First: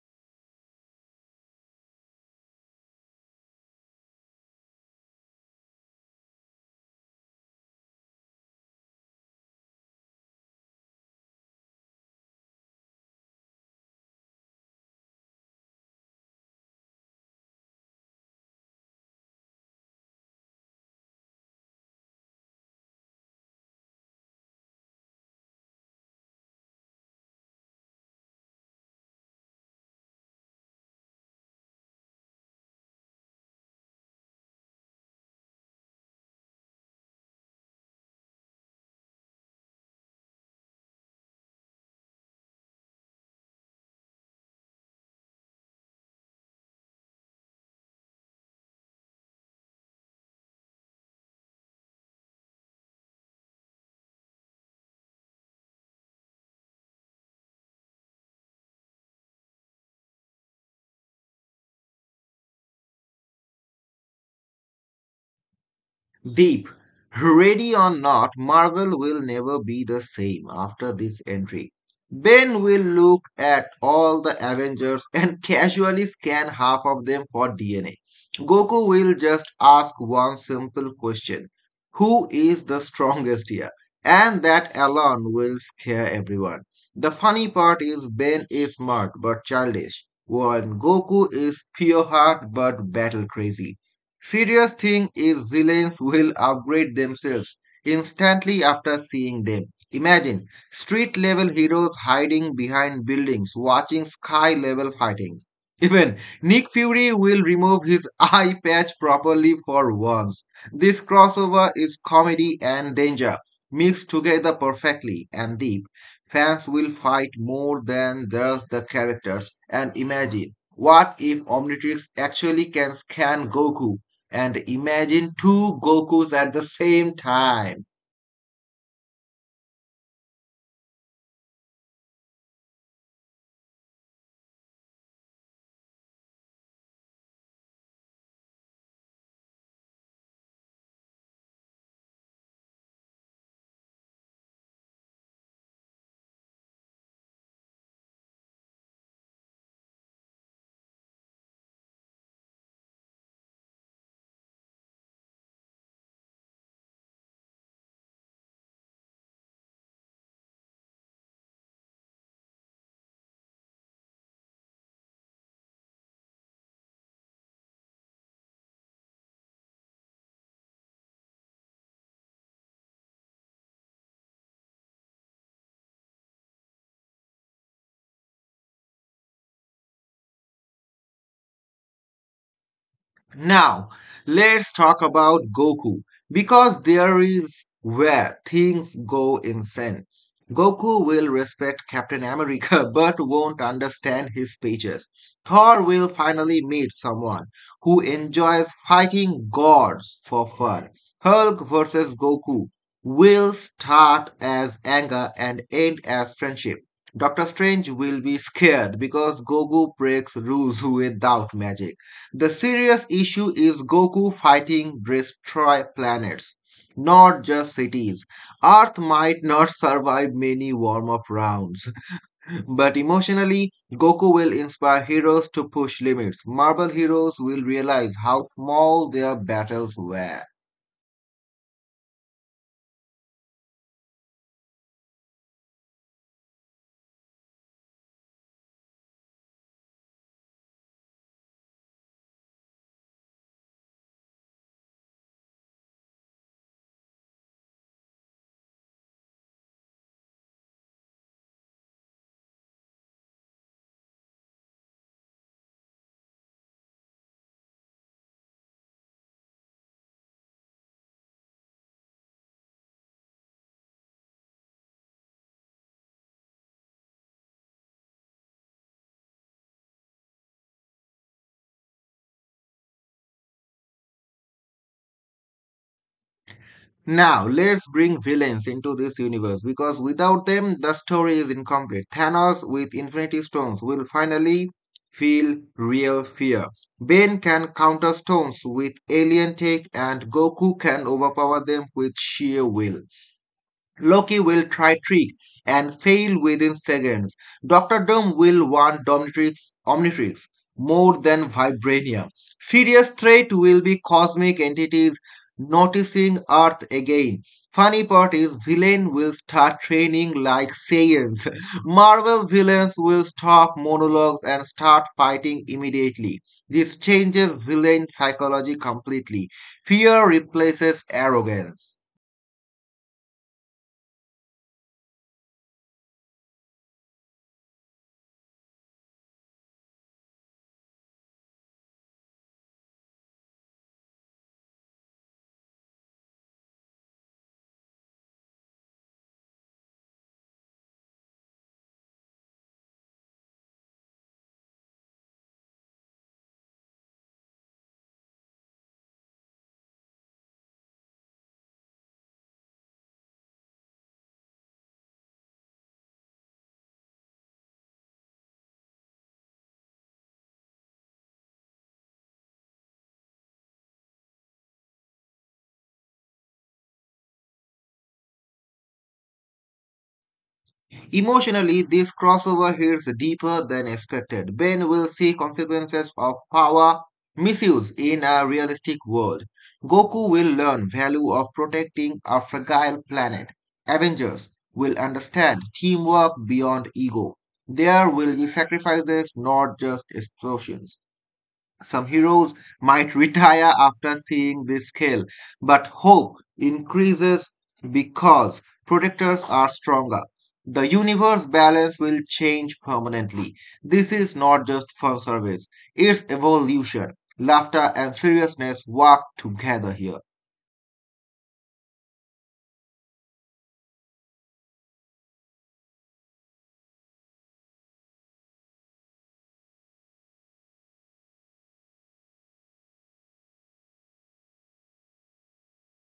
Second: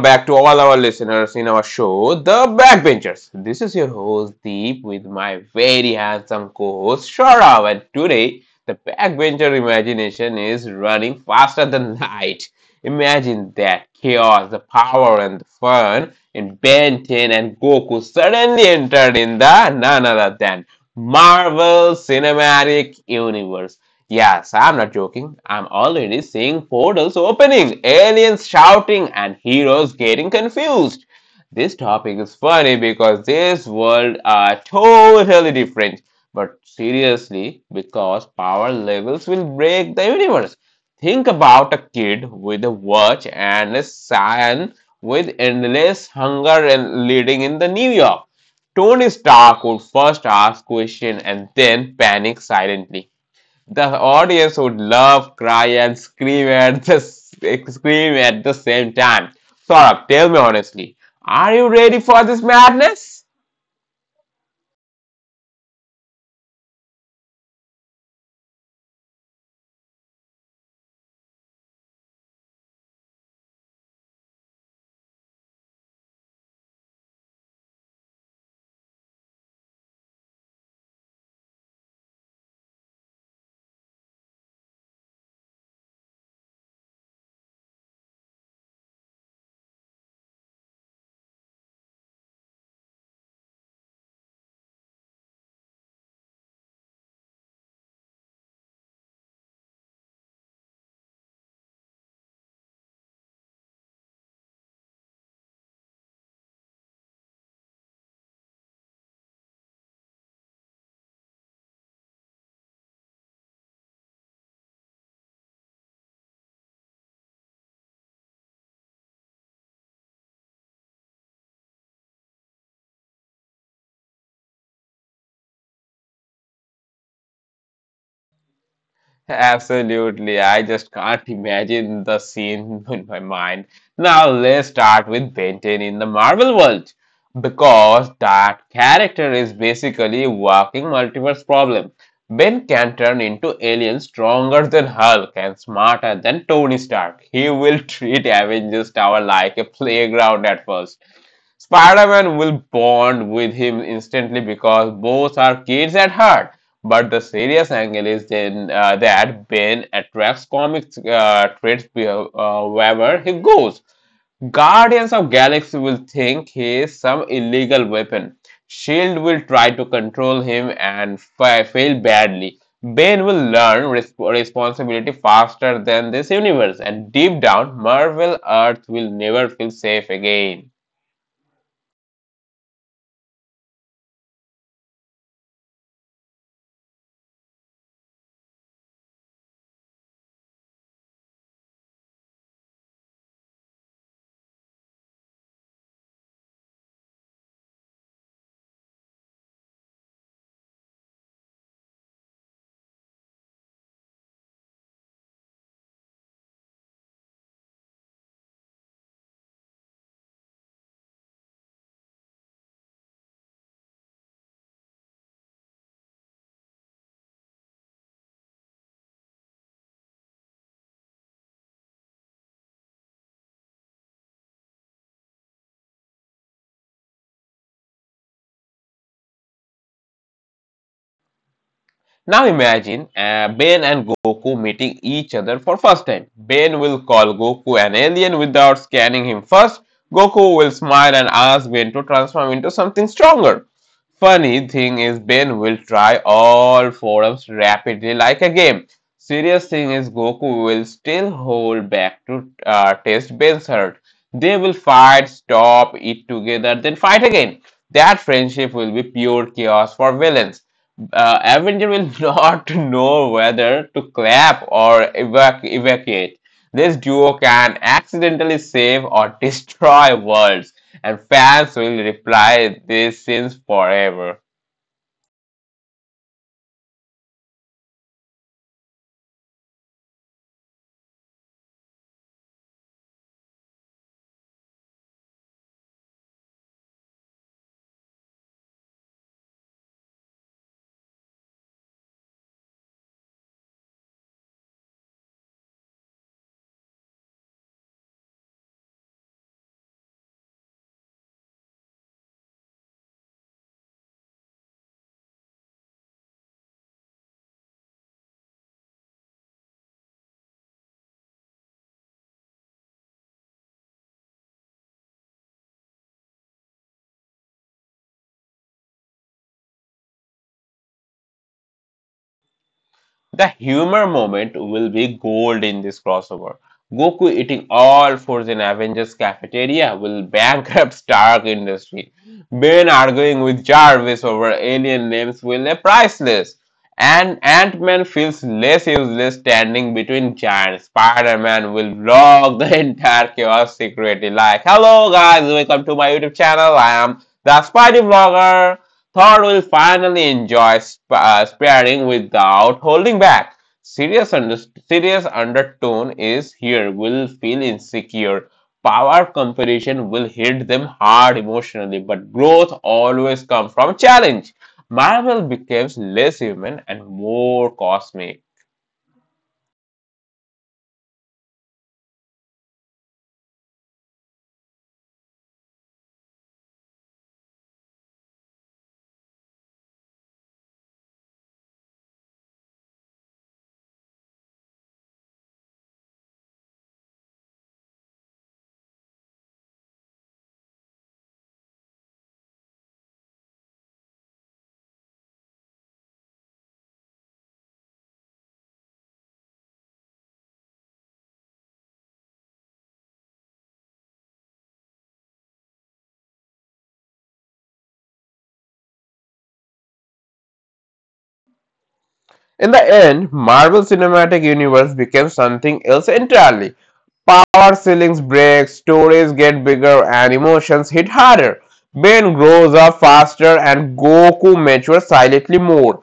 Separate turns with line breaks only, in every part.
back to all our listeners in our show, The Backbenchers. This is your host Deep with my very handsome co-host Sharav, and today the backbencher imagination is running faster than light. Imagine that chaos, the power and the fun in Ben 10 and Goku suddenly entered in the none other than Marvel Cinematic Universe. Yes, I'm not joking. I'm already seeing portals opening, aliens shouting, and heroes getting confused. This topic is funny because this world are totally different. But seriously, because power levels will break the universe. Think about a kid with a watch and a son with endless hunger and leading in the New York. Tony Stark would first ask question and then panic silently. The audience would love, cry, and scream at the same time. Saurabh, tell me honestly, are you ready for this madness?
Deep. Ready or not, Marvel will never be the same after this entry. Ben will look at all the Avengers and casually scan half of them for DNA. Goku will just ask one simple question, who is the strongest here? And that alone will scare everyone. The funny part is Ben is smart but childish, while Goku is pure heart but battle crazy. Serious thing is villains will upgrade themselves instantly after seeing them. Imagine street level heroes hiding behind buildings, watching sky level fightings. Even Nick Fury will remove his eye patch properly for once. This crossover is comedy and danger mixed together perfectly and deep. Fans will fight more than just the characters and imagine what if Omnitrix actually can scan Goku and imagine two Gokus at the same time.
Absolutely. I just can't imagine the scene in my mind. Now let's start with Benton in the Marvel world because that character is basically working multiverse problem. Ben can turn into aliens stronger than Hulk and smarter than Tony Stark. He will treat Avengers Tower like a playground at first, Spider-Man will bond with him instantly because both are kids at heart. But the serious angle is then that Ben attracts comic traits wherever he goes. Guardians of Galaxy will think he is some illegal weapon. Shield will try to control him and fail badly. Ben will learn responsibility faster than this universe, and deep down, Marvel Earth will never feel safe again.
Now, let's talk about Goku because there is where things go insane. Goku will respect Captain America but won't understand his speeches. Thor will finally meet someone who enjoys fighting gods for fun. Hulk versus Goku will start as anger and end as friendship. Doctor Strange will be scared because Goku breaks rules without magic. The serious issue is Goku fighting destroy planets, not just cities. Earth might not survive many warm up rounds, but emotionally, Goku will inspire heroes to push limits. Marvel heroes will realize how small their battles were.
Now imagine Ben and Goku meeting each other for first time. Ben will call Goku an alien without scanning him first. Goku will smile and ask Ben to transform into something stronger. Funny thing is Ben will try all forms rapidly like a game. Serious thing is Goku will still hold back to test Ben's hurt. They will fight, stop, eat together, then fight again. That friendship will be pure chaos for villains Avenger will not know whether to clap or evacuate. This duo can accidentally save or destroy worlds, and fans will reply these scenes forever.
Now, let's bring villains into this universe because without them, the story is incomplete. Thanos with Infinity Stones will finally feel real fear. Ben can counter stones with alien tech, and Goku can overpower them with sheer will. Loki will try trick and fail within seconds. Doctor Doom will want Dominatrix, Omnitrix more than Vibranium. Serious threat will be cosmic entities noticing Earth again. Funny part is villain will start training like Saiyans. Marvel villains will stop monologues and start fighting immediately. This changes villain psychology completely. Fear replaces arrogance.
The humor moment will be gold in this crossover. Goku eating all fours in Avengers cafeteria will bankrupt Stark Industry. Ben arguing with Jarvis over alien names will be priceless. And Ant-Man feels less useless standing between giants. Spider-Man will vlog the entire chaos secretly like, "Hello guys, welcome to my YouTube channel. I am the Spidey Vlogger." Thor will finally enjoy sparring without holding back. Serious, under- Serious undertone is here, will feel insecure. Power competition will hit them hard emotionally, but growth always comes from challenge. Marvel becomes less human and more cosmic.
Emotionally, this crossover hits deeper than expected. Ben will see consequences of power misuse in a realistic world. Goku will learn value of protecting a fragile planet. Avengers will understand teamwork beyond ego. There will be sacrifices, not just explosions. Some heroes might retire after seeing this scale, but hope increases because protectors are stronger. The universe balance will change permanently. This is not just fan service, it's evolution. Laughter and seriousness work together here.
In the end, Marvel Cinematic Universe became something else entirely. Power ceilings break, stories get bigger, and emotions hit harder. Ben grows up faster, and Goku matures silently more.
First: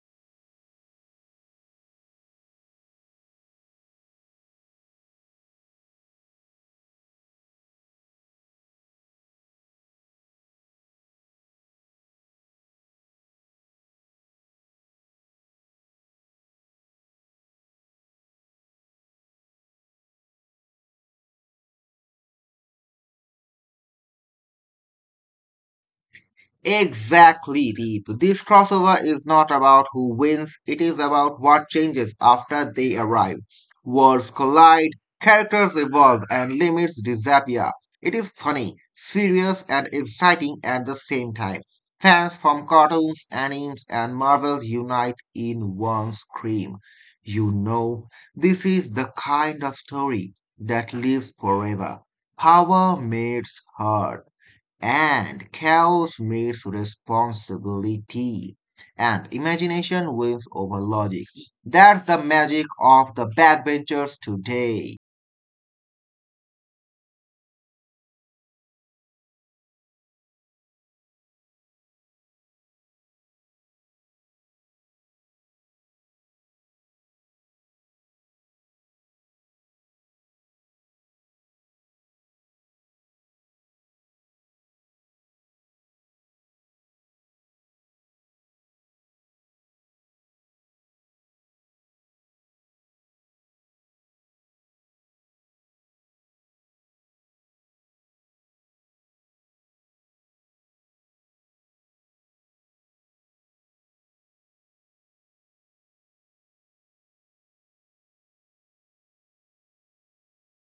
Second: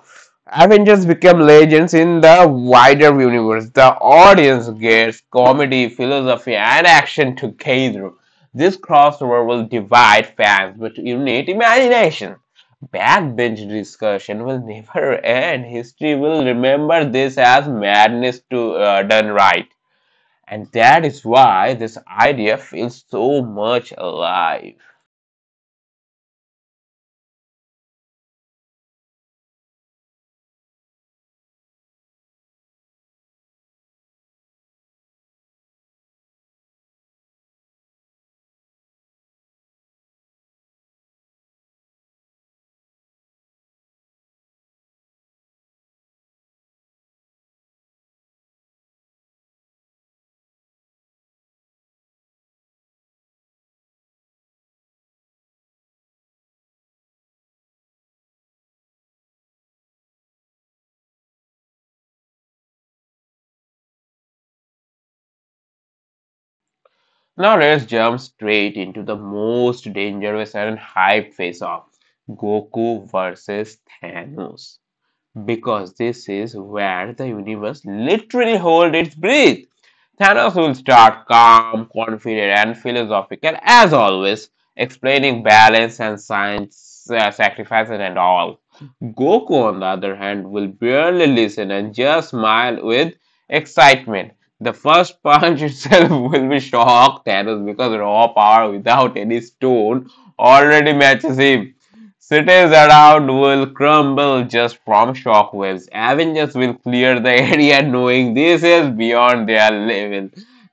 Avengers become legends in the wider universe. The audience gets comedy, philosophy, and action together. This crossover will divide fans but unite imagination. Backbench discussion will never end. History will remember this as madness to done right. And that is why this idea feels so much alive.
Exactly, Deep. This crossover is not about who wins, it is about what changes after they arrive. Worlds collide, characters evolve, and limits disappear. It is funny, serious, and exciting at the same time. Fans from cartoons, animes, and Marvel unite in one scream. You know, this is the kind of story that lives forever. Power meets heart and chaos meets responsibility, and imagination wins over logic. That's the magic of the backbenchers today.
Now let's jump straight into the most dangerous and hyped face off Goku versus Thanos, because this is where the universe literally holds its breath. Thanos will start calm, confident, and philosophical as always, explaining balance and science, sacrifices, and all. Goku, on the other hand, will barely listen and just smile with excitement. The first punch itself will be shock Thanos because raw power without any stone already matches him. Cities around will crumble just from shockwaves. Avengers will clear the area knowing this is beyond their level.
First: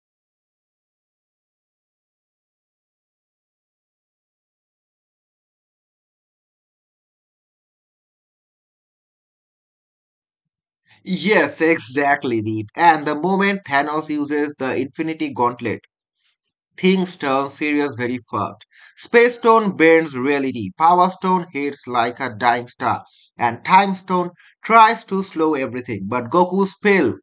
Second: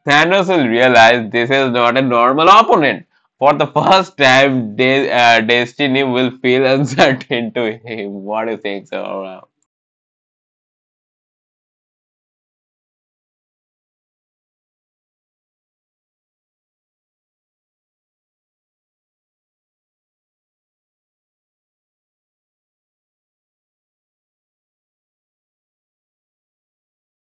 Thanos will realize this is not a normal opponent. For the first time, destiny will feel uncertain to him. What do you think, Saurabh?
Yes, exactly, Deep. And the moment Thanos uses the Infinity Gauntlet, things turn serious very fast. Space Stone bends reality, Power Stone hits like a dying star, and Time Stone tries to slow everything. But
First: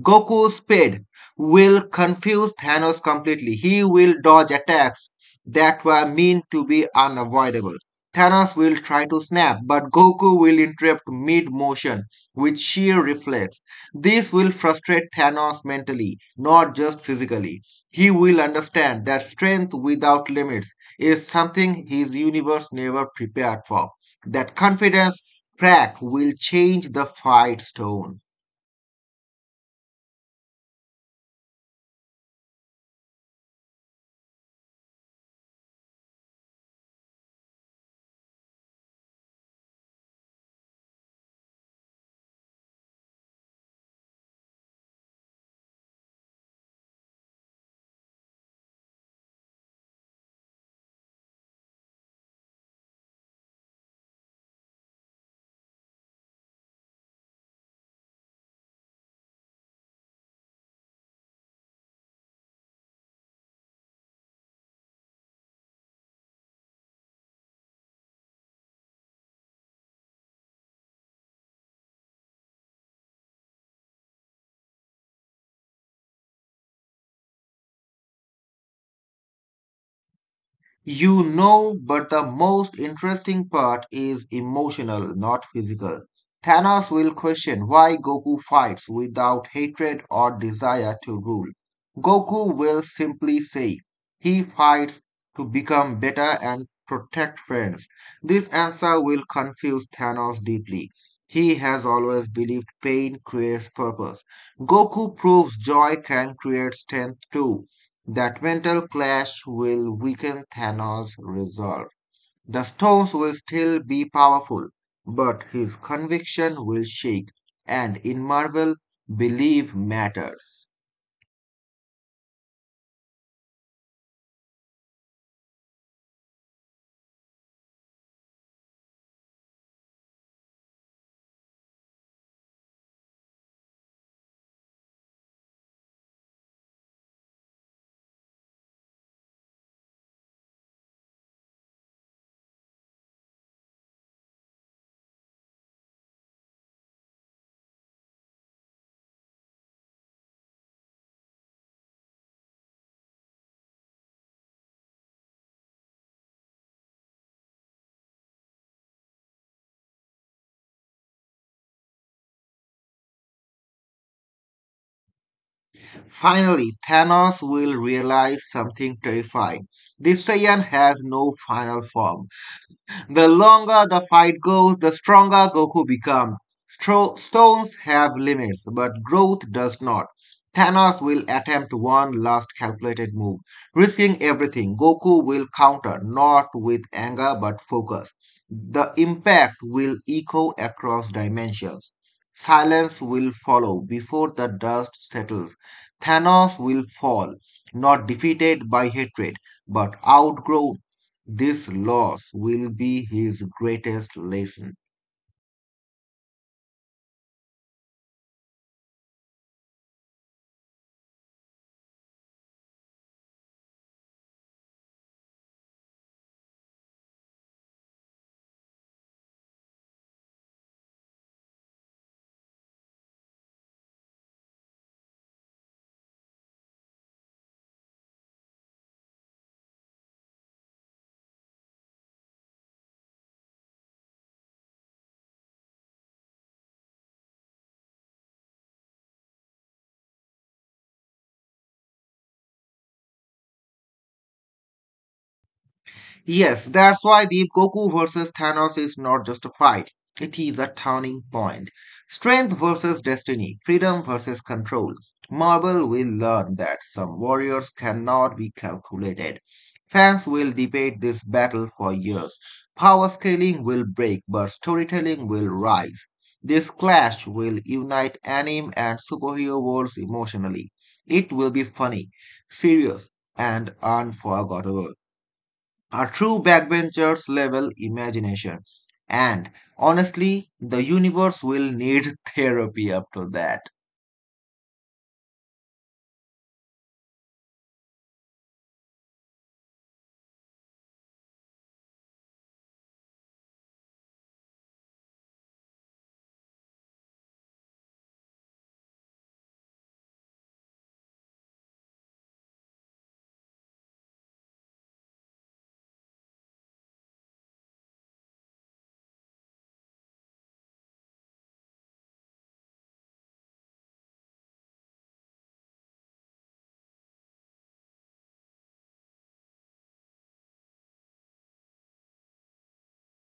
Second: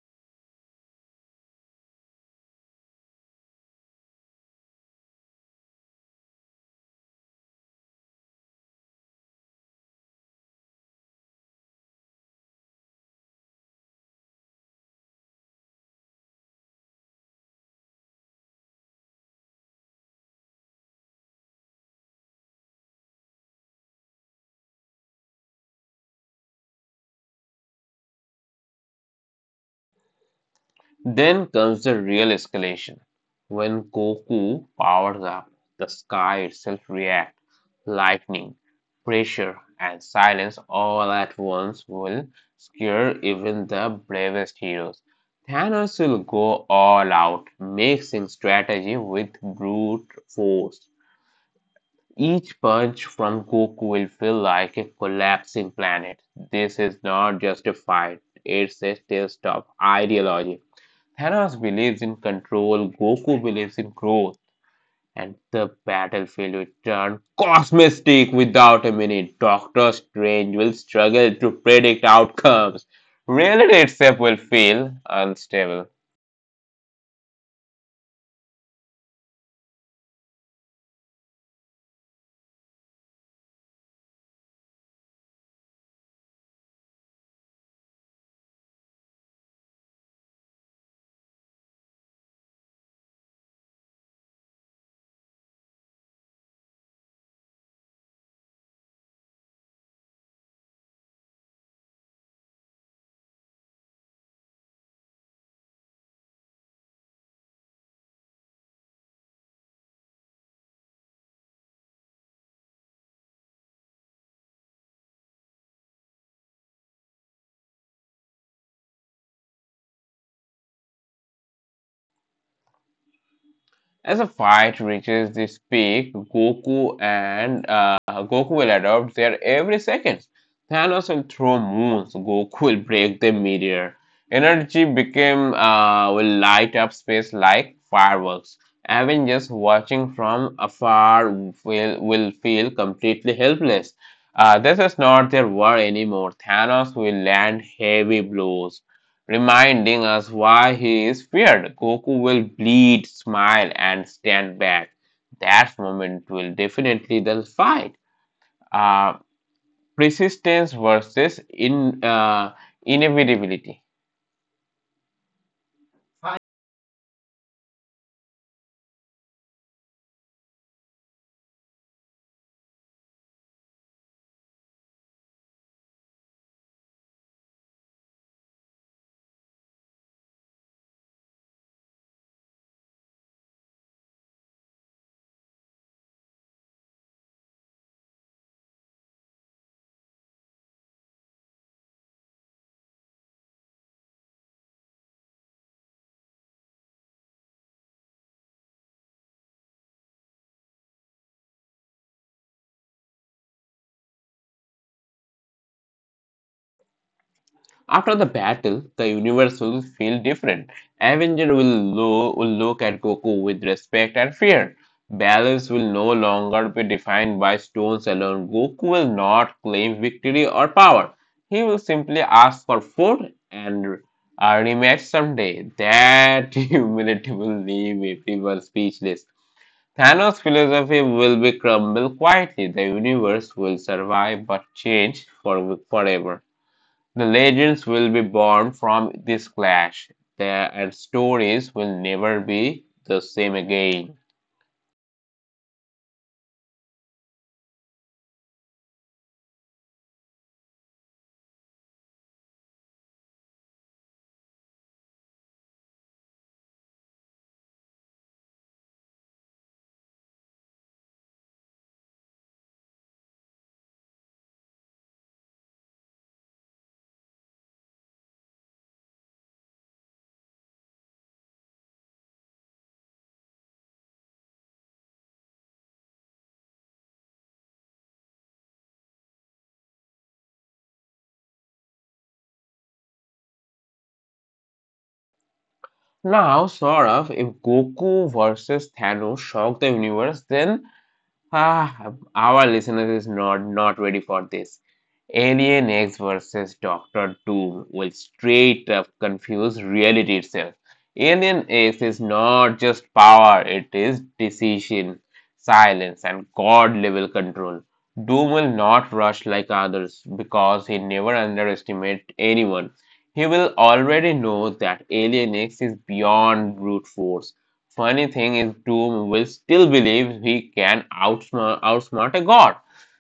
Goku's speed will confuse Thanos completely. He will dodge attacks that were meant to be unavoidable. Thanos will try to snap, but Goku will interrupt mid motion with sheer reflex. This will frustrate Thanos mentally, not just physically. He will understand that strength without limits is something his universe never prepared for. That confidence crack will change the fight's tone.
Then comes the real escalation. When Goku powers up, the sky itself reacts. Lightning, pressure, and silence all at once will scare even the bravest heroes. Thanos will go all out, mixing strategy with brute force. Each punch from Goku will feel like a collapsing planet. This is not just a fight; it's a test of ideology. Thanos believes in control, Goku believes in growth, and the battlefield will turn cosmistic without a minute. Doctor Strange will struggle to predict outcomes. Reality itself will feel unstable.
You know, but the most interesting part is emotional, not physical. Thanos will question why Goku fights without hatred or desire to rule. Goku will simply say he fights to become better and protect friends. This answer will confuse Thanos deeply. He has always believed pain creates purpose. Goku proves joy can create strength too. That mental clash will weaken Thanos' resolve. The stones will still be powerful, but his conviction will shake, and in Marvel, belief matters.
As the fight reaches this peak, Goku will adopt their every second. Thanos will throw moons. Goku will break the meteor. Energy became will light up space like fireworks. Avengers watching from afar will feel completely helpless. This is not their war anymore. Thanos will land heavy blows reminding us why he is feared. Goku will bleed, smile, and stand back. That moment will definitely the fight. Uh, Persistence versus in inevitability.
Finally, Thanos will realize something terrifying. The Saiyan has no final form. The longer the fight goes, the stronger Goku becomes. Stones have limits, but growth does not. Thanos will attempt one last calculated move, risking everything. Goku will counter, not with anger but focus. The impact will echo across dimensions. Silence will follow before the dust settles. Thanos will fall, not defeated by hatred, but outgrow this loss will be his greatest lesson.
After the battle, the universe will feel different. Avenger will look at Goku with respect and fear. Balance will no longer be defined by stones alone. Goku will not claim victory or power. He will simply ask for food and a rematch someday. That humility will leave everyone speechless. Thanos' philosophy will be crumbled quietly. The universe will survive but change for forever. The legends will be born from this clash, there and stories will never be the same again.
Yes, that's why the Goku versus Thanos is not just a fight. It is a turning point. Strength versus destiny, freedom versus control. Marvel will learn that some warriors cannot be calculated. Fans will debate this battle for years. Power scaling will break, but storytelling will rise. This clash will unite anime and superhero worlds emotionally. It will be funny, serious, and unforgettable. A true backbenchers level imagination. And honestly, the universe will need therapy after that.
Now, Saurabh, if Goku versus Thanos shocked the universe, then ah, our listeners is not ready for this. Alien X versus Doctor Doom will straight up confuse reality itself. Alien X is not just power, it is decision, silence, and god level control. Doom will not rush like others because he never underestimates anyone. He will already know that Alien X is beyond brute force. Funny thing is, Doom will still believe he can outsmart a god.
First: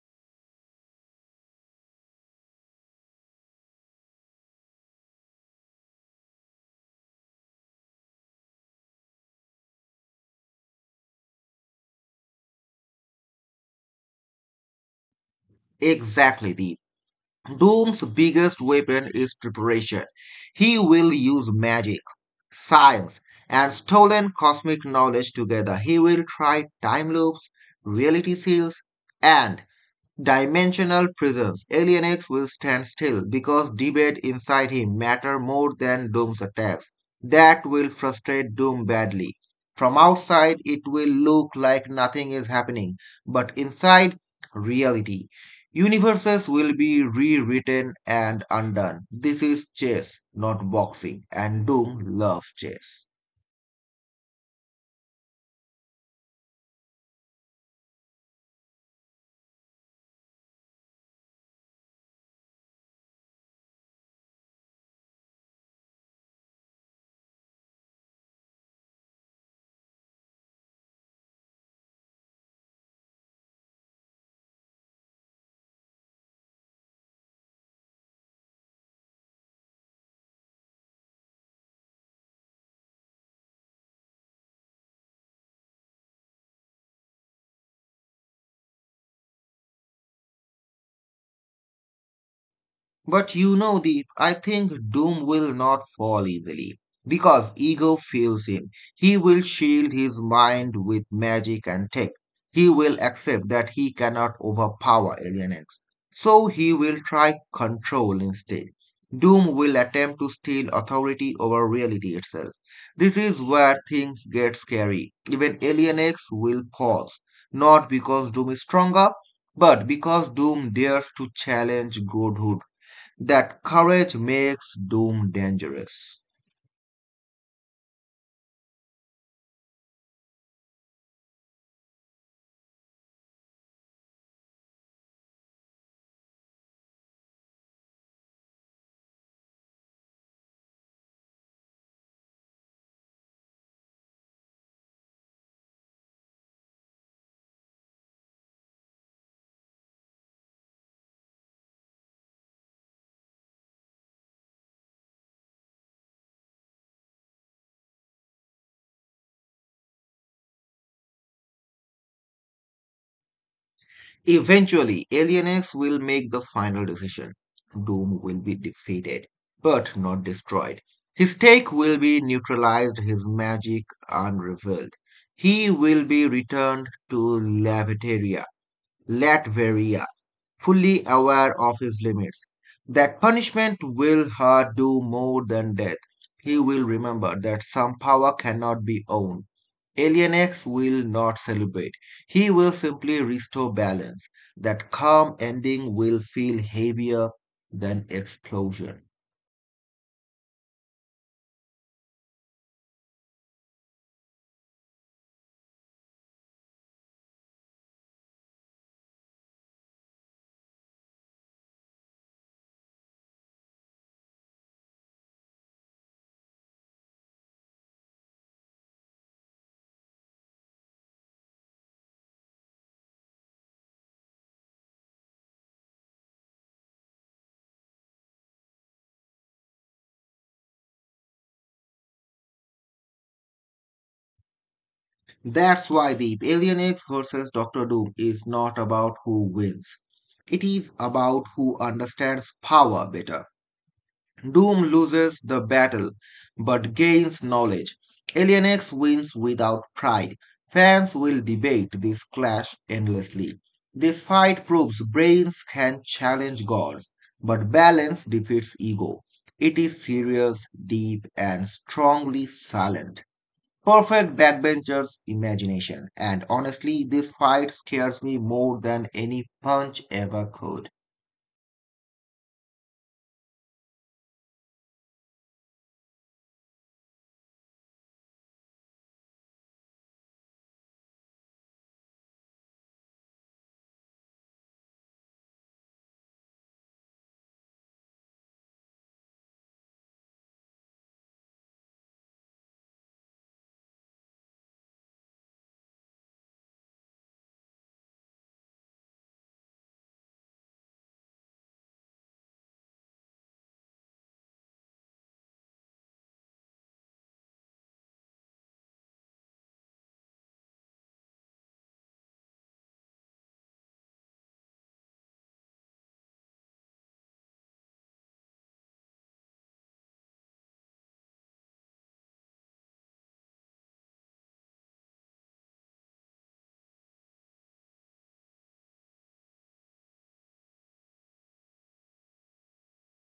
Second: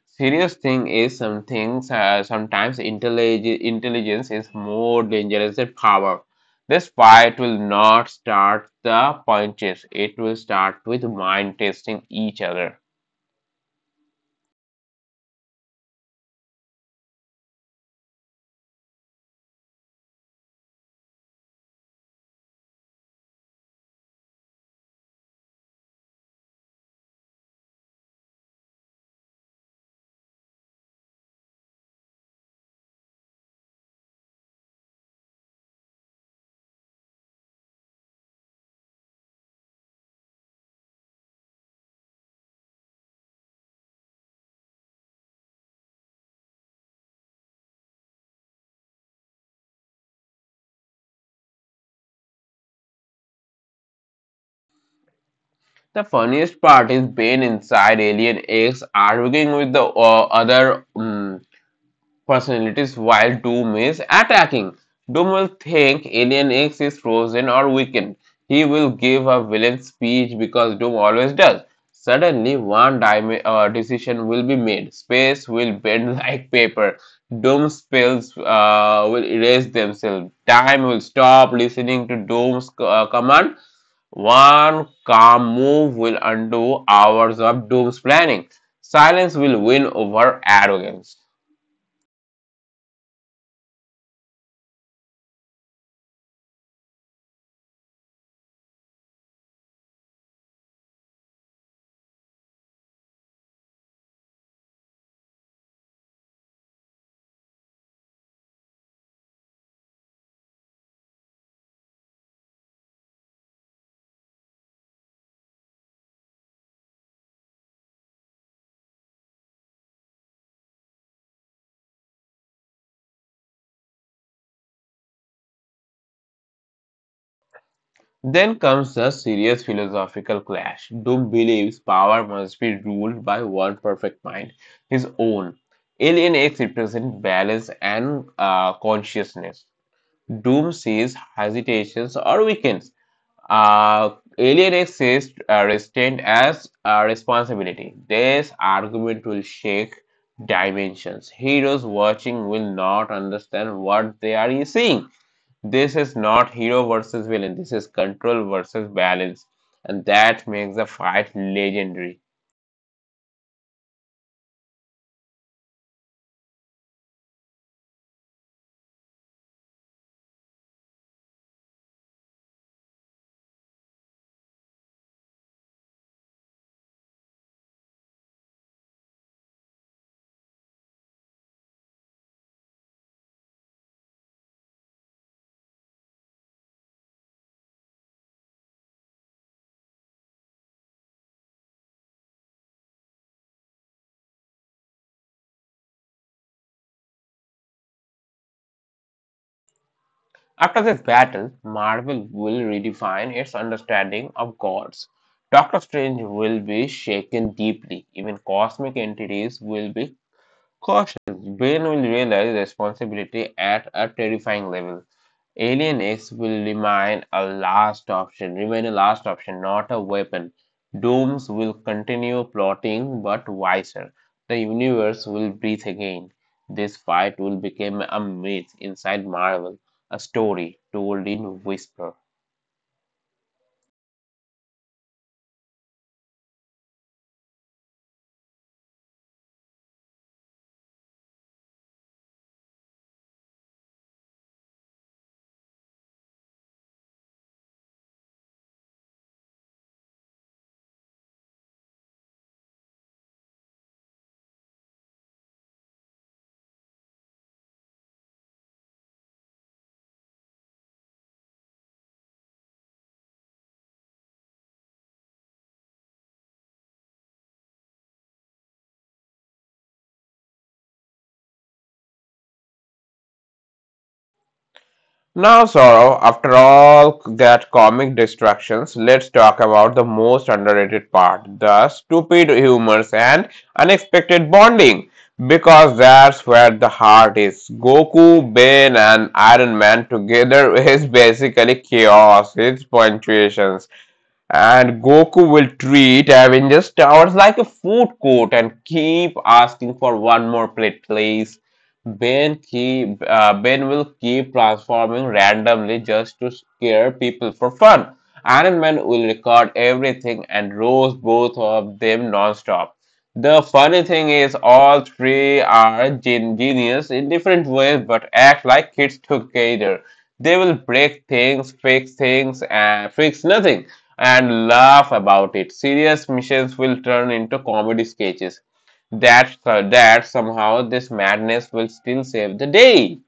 Serious thing is, sometimes intelligence is more dangerous than power. This fight will not start the punches; it will start with mind testing each other.
Exactly, the Doom's biggest weapon is preparation. He will use magic, science, and stolen cosmic knowledge together. He will try time loops, reality seals, and dimensional prisons. Alien X will stand still because debate inside him matter more than Doom's attacks. That will frustrate Doom badly. From outside, it will look like nothing is happening, but inside, reality. Universes will be rewritten and undone. This is chess, not boxing, and Doom loves chess.
The funniest part is Bane inside Alien X arguing with the other personalities while Doom is attacking. Doom will think Alien X is frozen or weakened. He will give a villain speech because Doom always does. Suddenly, one decision will be made. Space will bend like paper. Doom spells will erase themselves. Time will stop listening to Doom's command. One calm move will undo hours of Doom's planning. Silence will win over arrogance.
But you know, the I think Doom will not fall easily because ego fuels him. He will shield his mind with magic and tech. He will accept that he cannot overpower Alien X. So he will try control instead. Doom will attempt to steal authority over reality itself. This is where things get scary. Even Alien X will pause, not because Doom is stronger, but because Doom dares to challenge godhood, that courage makes doom dangerous.
Then comes the serious philosophical clash. Doom believes power must be ruled by one perfect mind, his own. L and X represent balance and consciousness. Doom sees hesitations or weakens. Uh, L and X sees restraint as a responsibility. This argument will shake dimensions. Heroes watching will not understand what they are seeing. This is not hero versus villain, this is control versus balance, and that makes the fight legendary.
Eventually, Alien X will make the final decision. Doom will be defeated, but not destroyed. His stake will be neutralized, his magic unrevealed. He will be returned to Latveria, fully aware of his limits. That punishment will hurt do more than death. He will remember that some power cannot be owned. Alien X will not celebrate. He will simply restore balance. That calm ending will feel heavier than explosion.
After this battle, Marvel will redefine its understanding of gods. Doctor Strange will be shaken deeply, even cosmic entities will be cautious. Bane will realize responsibility at a terrifying level. Alien X will remain a last option, not a weapon. Dooms will continue plotting, but wiser. The universe will breathe again. This fight will become a myth inside Marvel, a story told in whisper.
That's why the Alien X versus Doctor Doom is not about who wins. It is about who understands power better. Doom loses the battle but gains knowledge. Alien X wins without pride. Fans will debate this clash endlessly. This fight proves brains can challenge gods, but balance defeats ego. It is serious, deep, and strongly silent. Perfect backbencher's imagination, and honestly, this fight scares me more than any punch ever could.
Now, Sorrow, after all that comic distractions, let's talk about the most underrated part the stupid humors and unexpected bonding. Because that's where the heart is. Goku, Bane, and Iron Man together is basically chaos, it's punctuations and Goku will treat Avengers Towers like a food court and keep asking for one more plate, please. Ben will keep transforming randomly just to scare people for fun. Iron Man will record everything and roast both of them non-stop. The funny thing is, all three are genius in different ways, but act like kids together. They will break things, fix things, and fix nothing and laugh about it. Serious missions will turn into comedy sketches. That somehow this madness will still save the day.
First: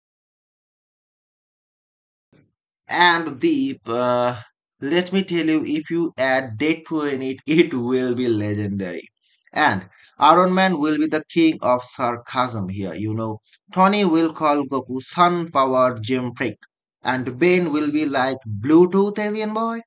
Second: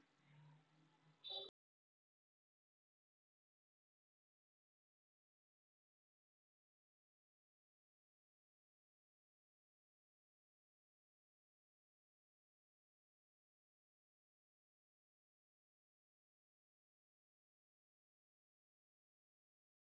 And Deep, let me tell you, if you add Deadpool in it, it will be legendary. And Iron Man will be the king of sarcasm here, you know. Tony will call Goku Sun Powered Gym Freak, and Bane will be like Bluetooth alien boy.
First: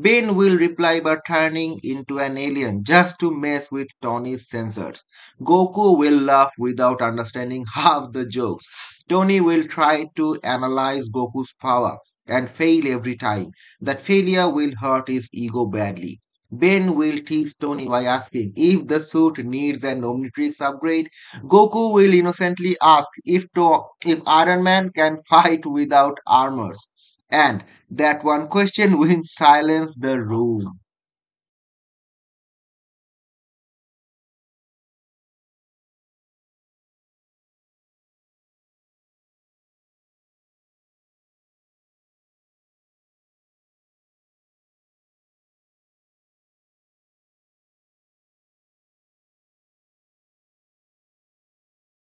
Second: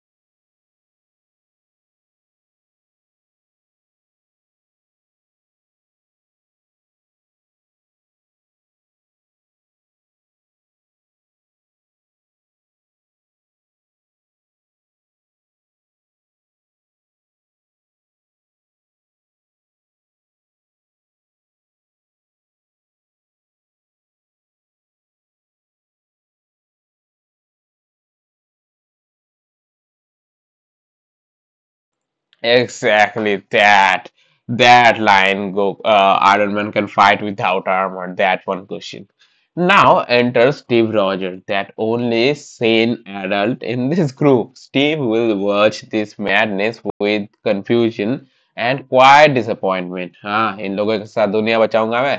Bane will reply by turning into an alien just to mess with Tony's sensors. Goku will laugh without understanding half the jokes. Tony will try to analyze Goku's power and fail every time. That failure will hurt his ego badly. Ben will tease Tony by asking if the suit needs an Omnitrix upgrade. Goku will innocently ask if Iron Man can fight without armors. And that one question will silence the room.
Exactly that. That line go Iron Man can fight without armor, that one question. Now enters Steve Rogers, that only sane adult in this group. Steve will watch this madness with confusion and quiet disappointment. हाँ इन लोगों के साथ दुनिया बचाऊंगा मैं,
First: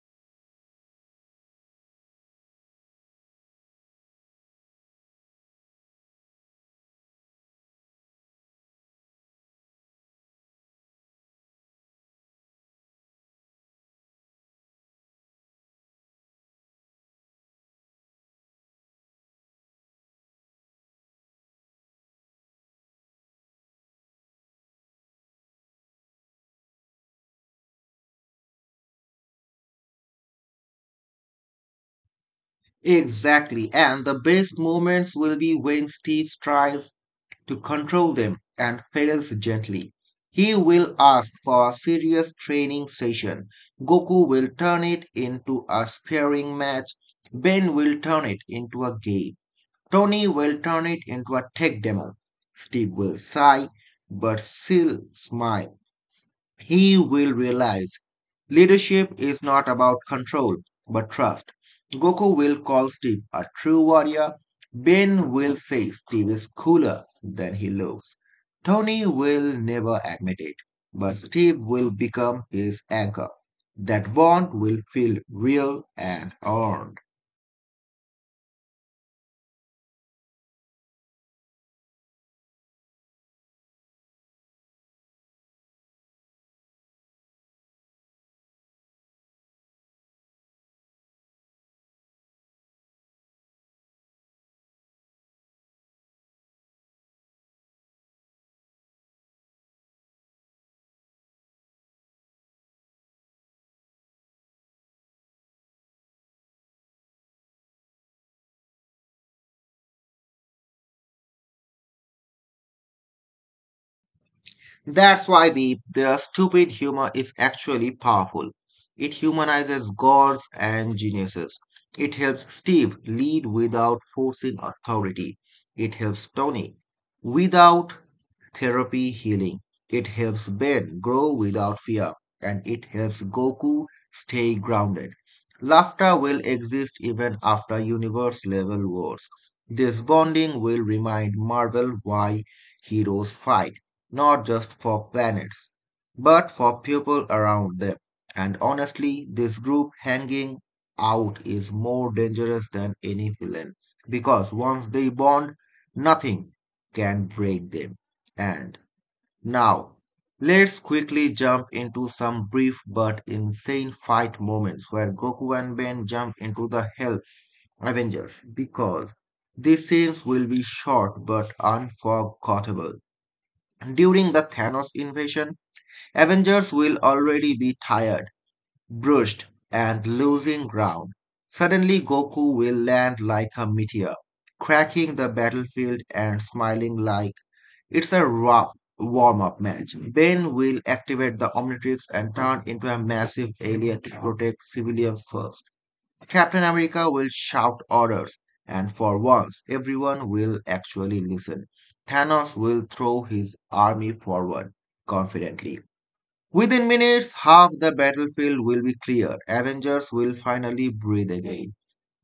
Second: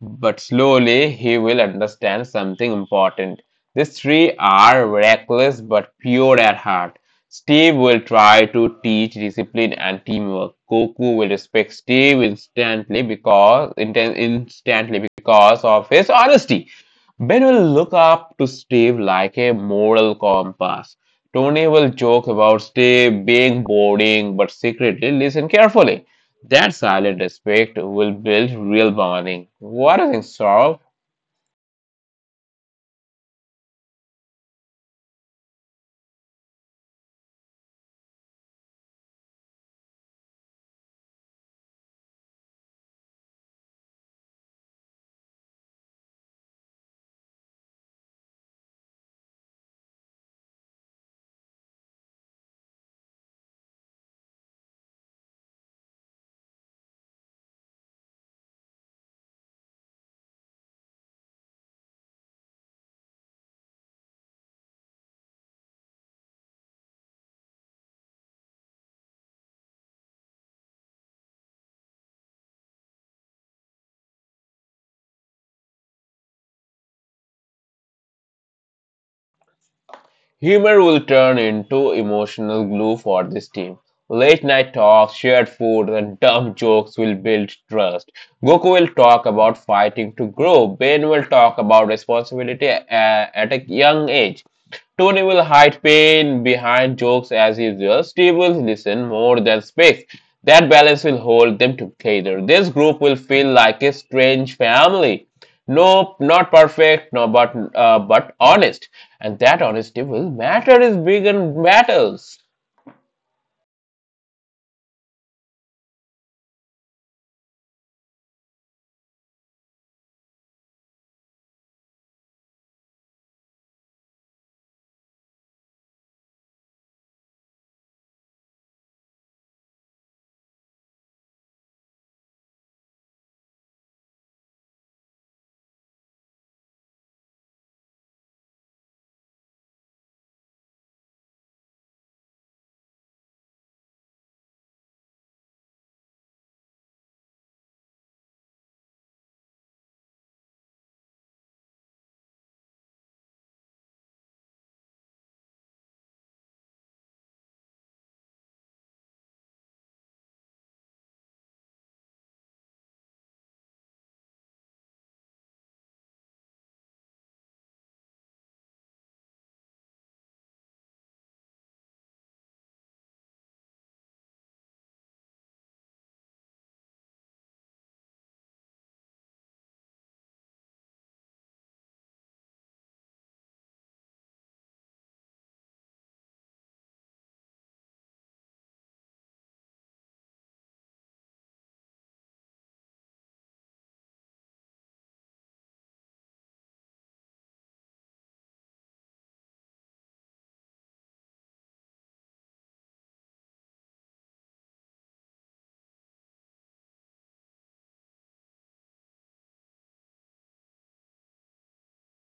but slowly he will understand something important. These three are reckless but pure at heart. Steve will try to teach discipline and teamwork. Goku will respect Steve instantly because of his honesty. Ben will look up to Steve like a moral compass. Tony will joke about Steve being boring but secretly listen carefully. That silent respect will build real bonding. What do you think, Saurabh?
Exactly, and the best moments will be when Steve tries to control them and fails gently. He will ask for a serious training session. Goku will turn it into a sparring match. Ben will turn it into a game. Tony will turn it into a tech demo. Steve will sigh but still smile. He will realize leadership is not about control, but trust. Goku will call Steve a true warrior. Ben will say Steve is cooler than he looks. Tony will never admit it, but Steve will become his anchor. That bond will feel real and earned.
Humor will turn into emotional glue for this team. Late night talks, shared food, and dumb jokes will build trust. Goku will talk about fighting to grow. Bane will talk about responsibility at a young age. Tony will hide pain behind jokes as usual. Steve will listen more than speaks. That balance will hold them together. This group will feel like a strange family. Nope, not perfect, no, but but honest, and that honesty will matter in big and battles.
That's why the stupid humor is actually powerful. It humanizes gods and geniuses. It helps Steve lead without forcing authority. It helps Tony without therapy healing. It helps Ben grow without fear, and it helps Goku stay grounded. Laughter will exist even after universe level wars. This bonding will remind Marvel why heroes fight, not just for planets, but for people around them. And honestly, this group hanging out is more dangerous than any villain because once they bond, nothing can break them. And now, let's quickly jump into some brief but insane fight moments where Goku and Ben jump into the Hell Avengers because these scenes will be short but unforgettable. During the Thanos invasion, Avengers will already be tired, bruised, and losing ground. Suddenly, Goku will land like a meteor, cracking the battlefield and smiling like it's a rough warm-up match. Bane will activate the Omnitrix and turn into a massive alien to protect civilians first. Captain America will shout orders, and for once, everyone will actually listen. Thanos will throw his army forward confidently. Within minutes, half the battlefield will be clear. Avengers will finally breathe again.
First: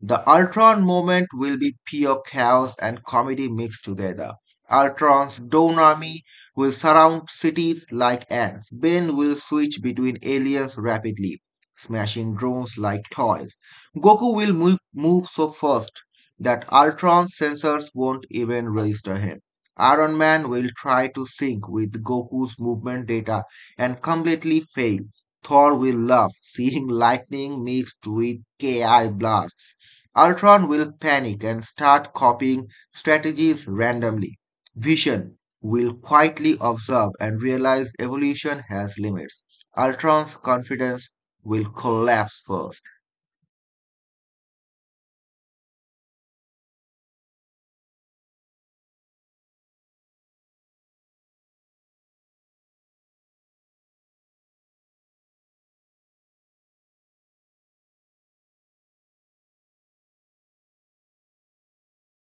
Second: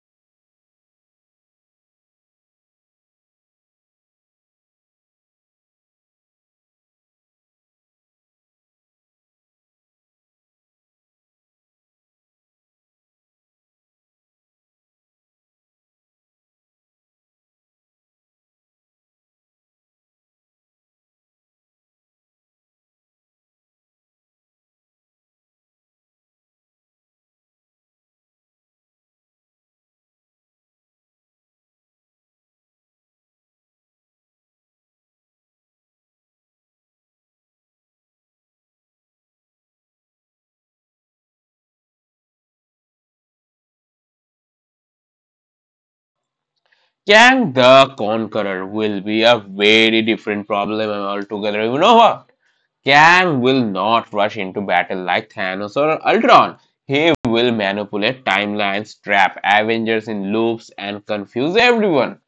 The Ultron moment will be pure chaos and comedy mixed together. Ultron's drone army will surround cities like ants. Ben will switch between aliens rapidly, smashing drones like toys. Goku will move so fast that Ultron's sensors won't even register him. Iron Man will try to sync with Goku's movement data and completely fail. Thor will love seeing lightning mixed with KI blasts. Ultron will panic and start copying strategies randomly. Vision will quietly observe and realize evolution has limits. Ultron's confidence will collapse first.
Kang the Conqueror will be a very different problem altogether. You know what? Kang will not rush into battle like Thanos or Ultron. He will manipulate timelines, trap Avengers in loops, and confuse everyone.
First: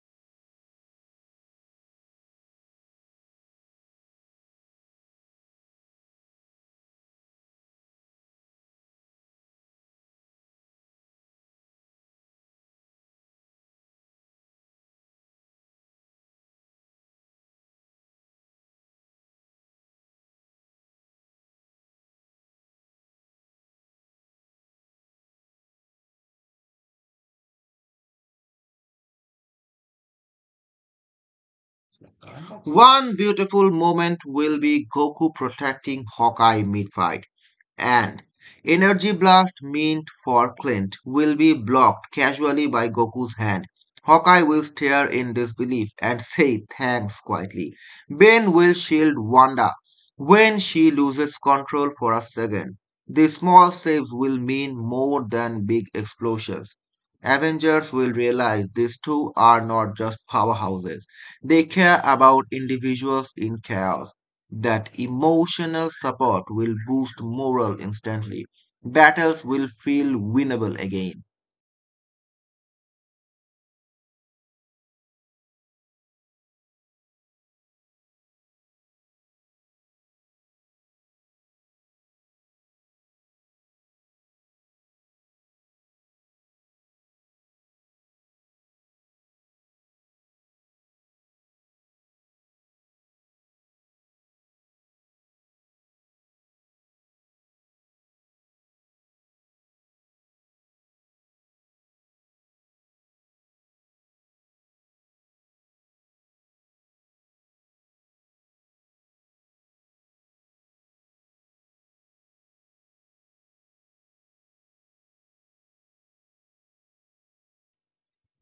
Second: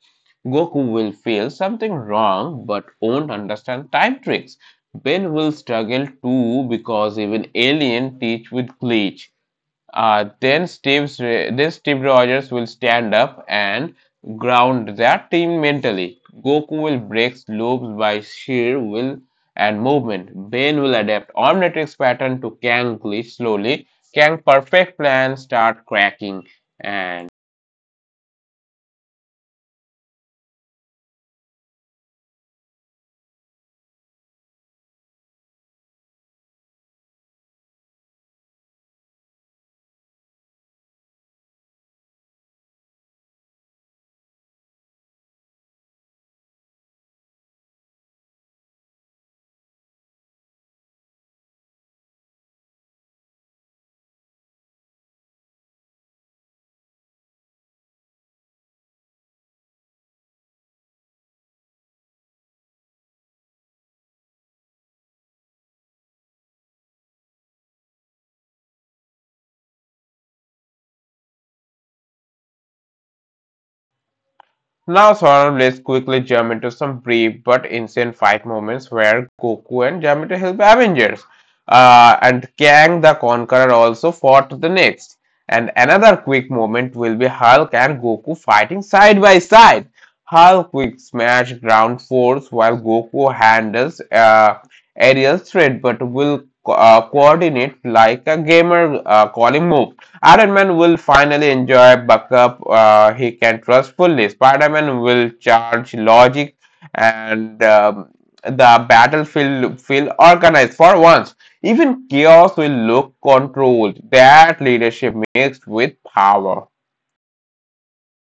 Goku will feel something wrong but won't understand time tricks. Ben will struggle too because even Alien teach with glitch. Then Steve Rogers will stand up and ground their team mentally. Goku will break loops by sheer will and movement. Ben will adapt Omnitrix pattern to Kang glitch slowly. Kang perfect plan start cracking and
One beautiful moment will be Goku protecting Hawkeye mid fight. And energy blast meant for Clint will be blocked casually by Goku's hand. Hawkeye will stare in disbelief and say thanks quietly. Ben will shield Wanda when she loses control for a second. The small saves will mean more than big explosions. Avengers will realize these two are not just powerhouses. They care about individuals in chaos. That emotional support will boost morale instantly. Battles will feel winnable again.
now Sora and Blaze quickly jump into some brief but insane fight moments where Goku and Yamato help Avengers. And Kang the Conqueror also fought the next. And another quick moment will be Hulk and Goku fighting side by side. Hulk quick smash ground force while Goku handles aerial threat but will coordinate like a gamer calling move. Iron Man will finally enjoy backup he can trust fully. Spider Man will charge logic and the battlefield feel organized for once. Even chaos will look controlled. That leadership mixed with power.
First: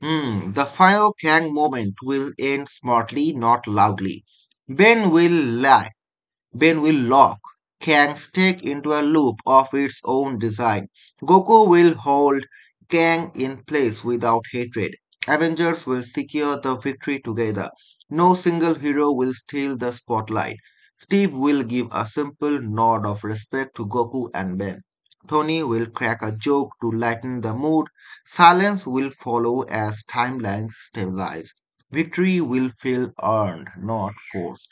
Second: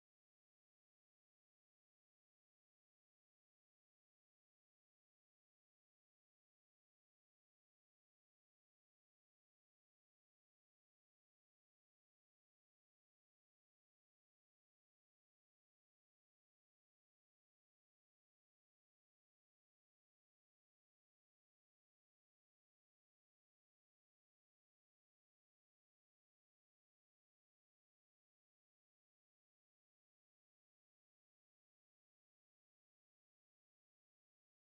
Hmm, the final Kang moment will end smartly, not loudly. Ben will lie. Ben will lock Kang's stick into a loop of its own design. Goku will hold Kang in place without hatred. Avengers will secure the victory together. No single hero will steal the spotlight. Steve will give a simple nod of respect to Goku and Ben. Tony will crack a joke to lighten the mood. Silence will follow as timelines stabilize. Victory will feel earned, not forced.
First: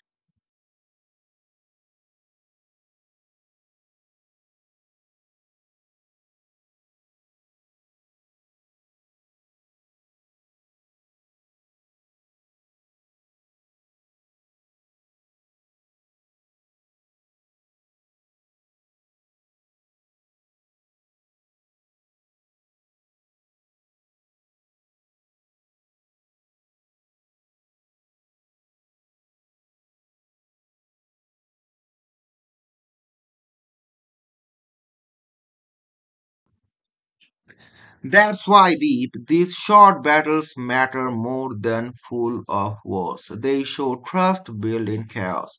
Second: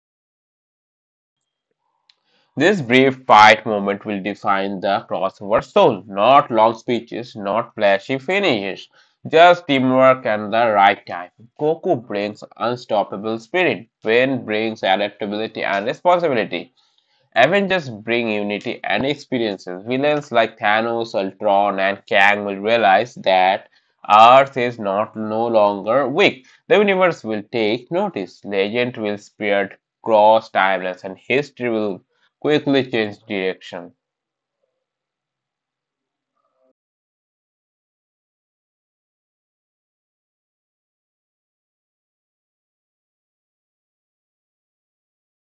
This brief fight moment will define the crossover soul. Not long speeches, not flashy finishes, just teamwork and the right time. Goku brings unstoppable spirit, Pain brings adaptability and responsibility. Avengers bring unity and experiences. Villains like Thanos, Ultron, and Kang will realize that Earth is not no longer weak. The universe will take notice. Legend will spread across timelines, and history will quickly change direction.
That's why, Deep, these short battles matter more than full of wars. They show trust built in chaos.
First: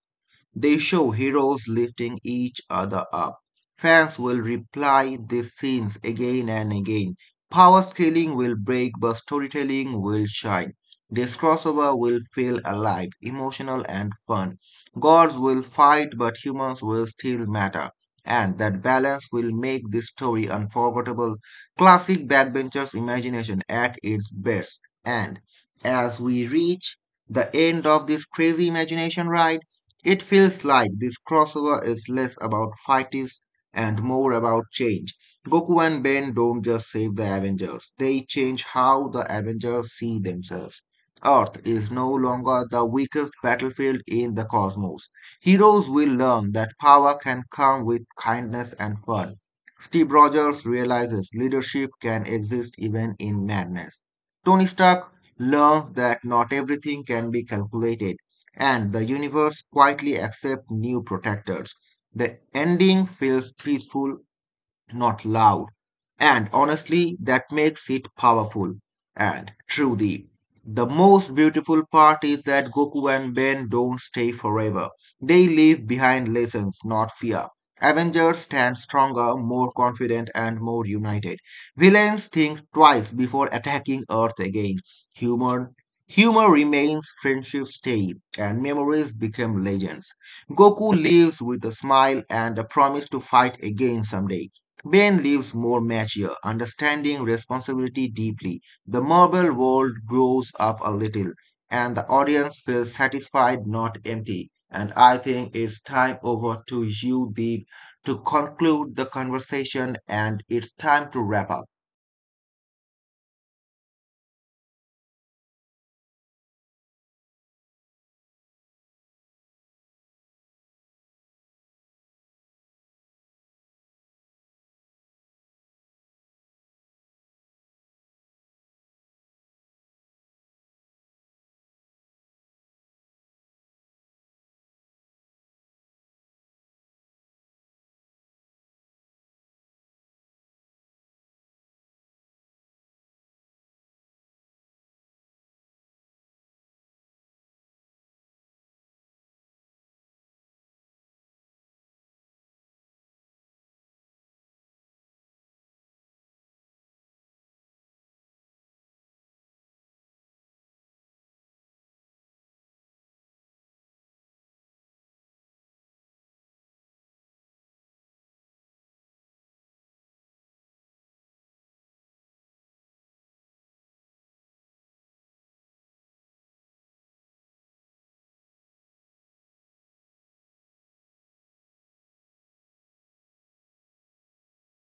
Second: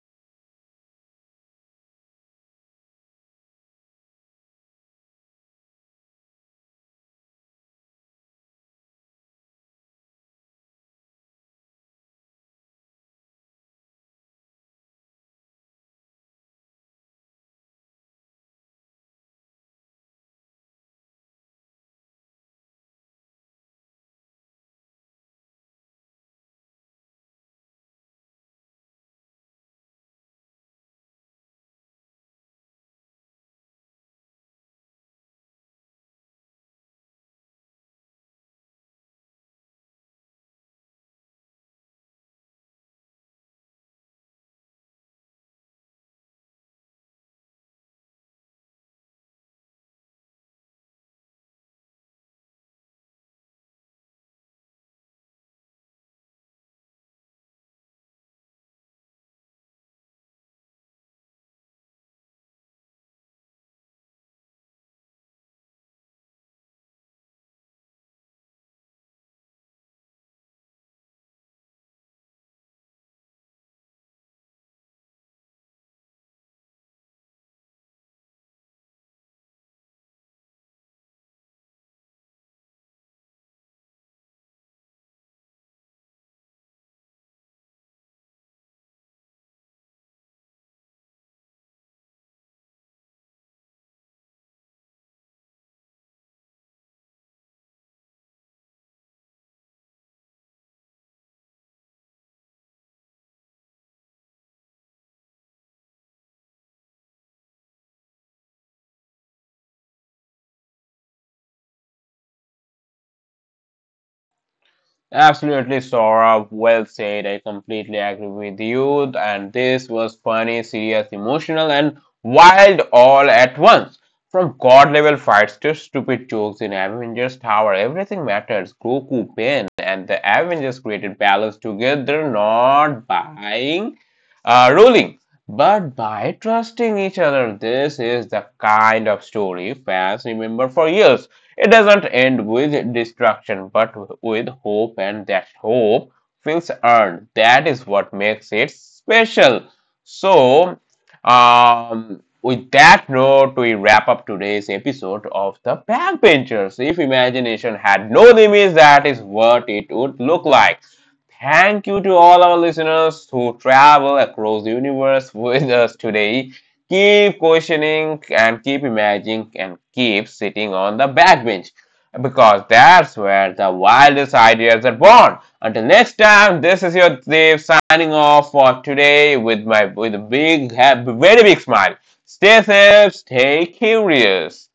They show heroes lifting each other up. Fans will replay these scenes again and again. Power scaling will break, but storytelling will shine. This crossover will feel alive, emotional, and fun. Gods will fight, but humans will still matter. And that balance will make this story unforgettable. Classic backbenchers' imagination at its best. And as we reach the end of this crazy imagination ride, it feels like this crossover is less about fights and more about change. Goku and Ben don't just save the Avengers, they change how the Avengers see themselves. Earth is no longer the weakest battlefield in the cosmos. Heroes will learn that power can come with kindness and fun. Steve Rogers realizes leadership can exist even in madness. Tony Stark learns that not everything can be calculated and the universe quietly accepts new protectors. The ending feels peaceful, not loud. And honestly, that makes it powerful and true, deep. The most beautiful part is that Goku and Ben don't stay forever. They leave behind lessons, not fear. Avengers stand stronger, more confident, and more united. Villains think twice before attacking Earth again. Humor, humor remains, friendships stay, and memories become legends. Goku lives with a smile and a promise to fight again someday. Bain leaves more mature, understanding responsibility deeply. The marble world grows up a little, and the audience feels satisfied, not empty. And I think it's time over to you, Deep, to conclude the conversation, and it's time to wrap up.
Absolutely, Saurabh. Well said. I completely agree with you. And this was funny, serious, emotional, and wild all at once. From god level fights to stupid jokes in Avengers Tower, everything matters. Goku, Pain, and the Avengers created balance together, not buying, ruling, but by trusting each other. This is the kind of story fans remember for years. It doesn't end with destruction, but with hope, and that hope feels earned. That is what makes it special. So, with that note, we wrap up today's episode of The Backbenchers. If imagination had no limits, that is what it would look like. Thank you to all our listeners who travel across the universe with us today keep questioning and keep imagining and keep sitting on the backbench because that's where the wildest ideas are born. Until next time, this is your Dave signing off for today with my with a big, very big smile. Stay safe, stay curious.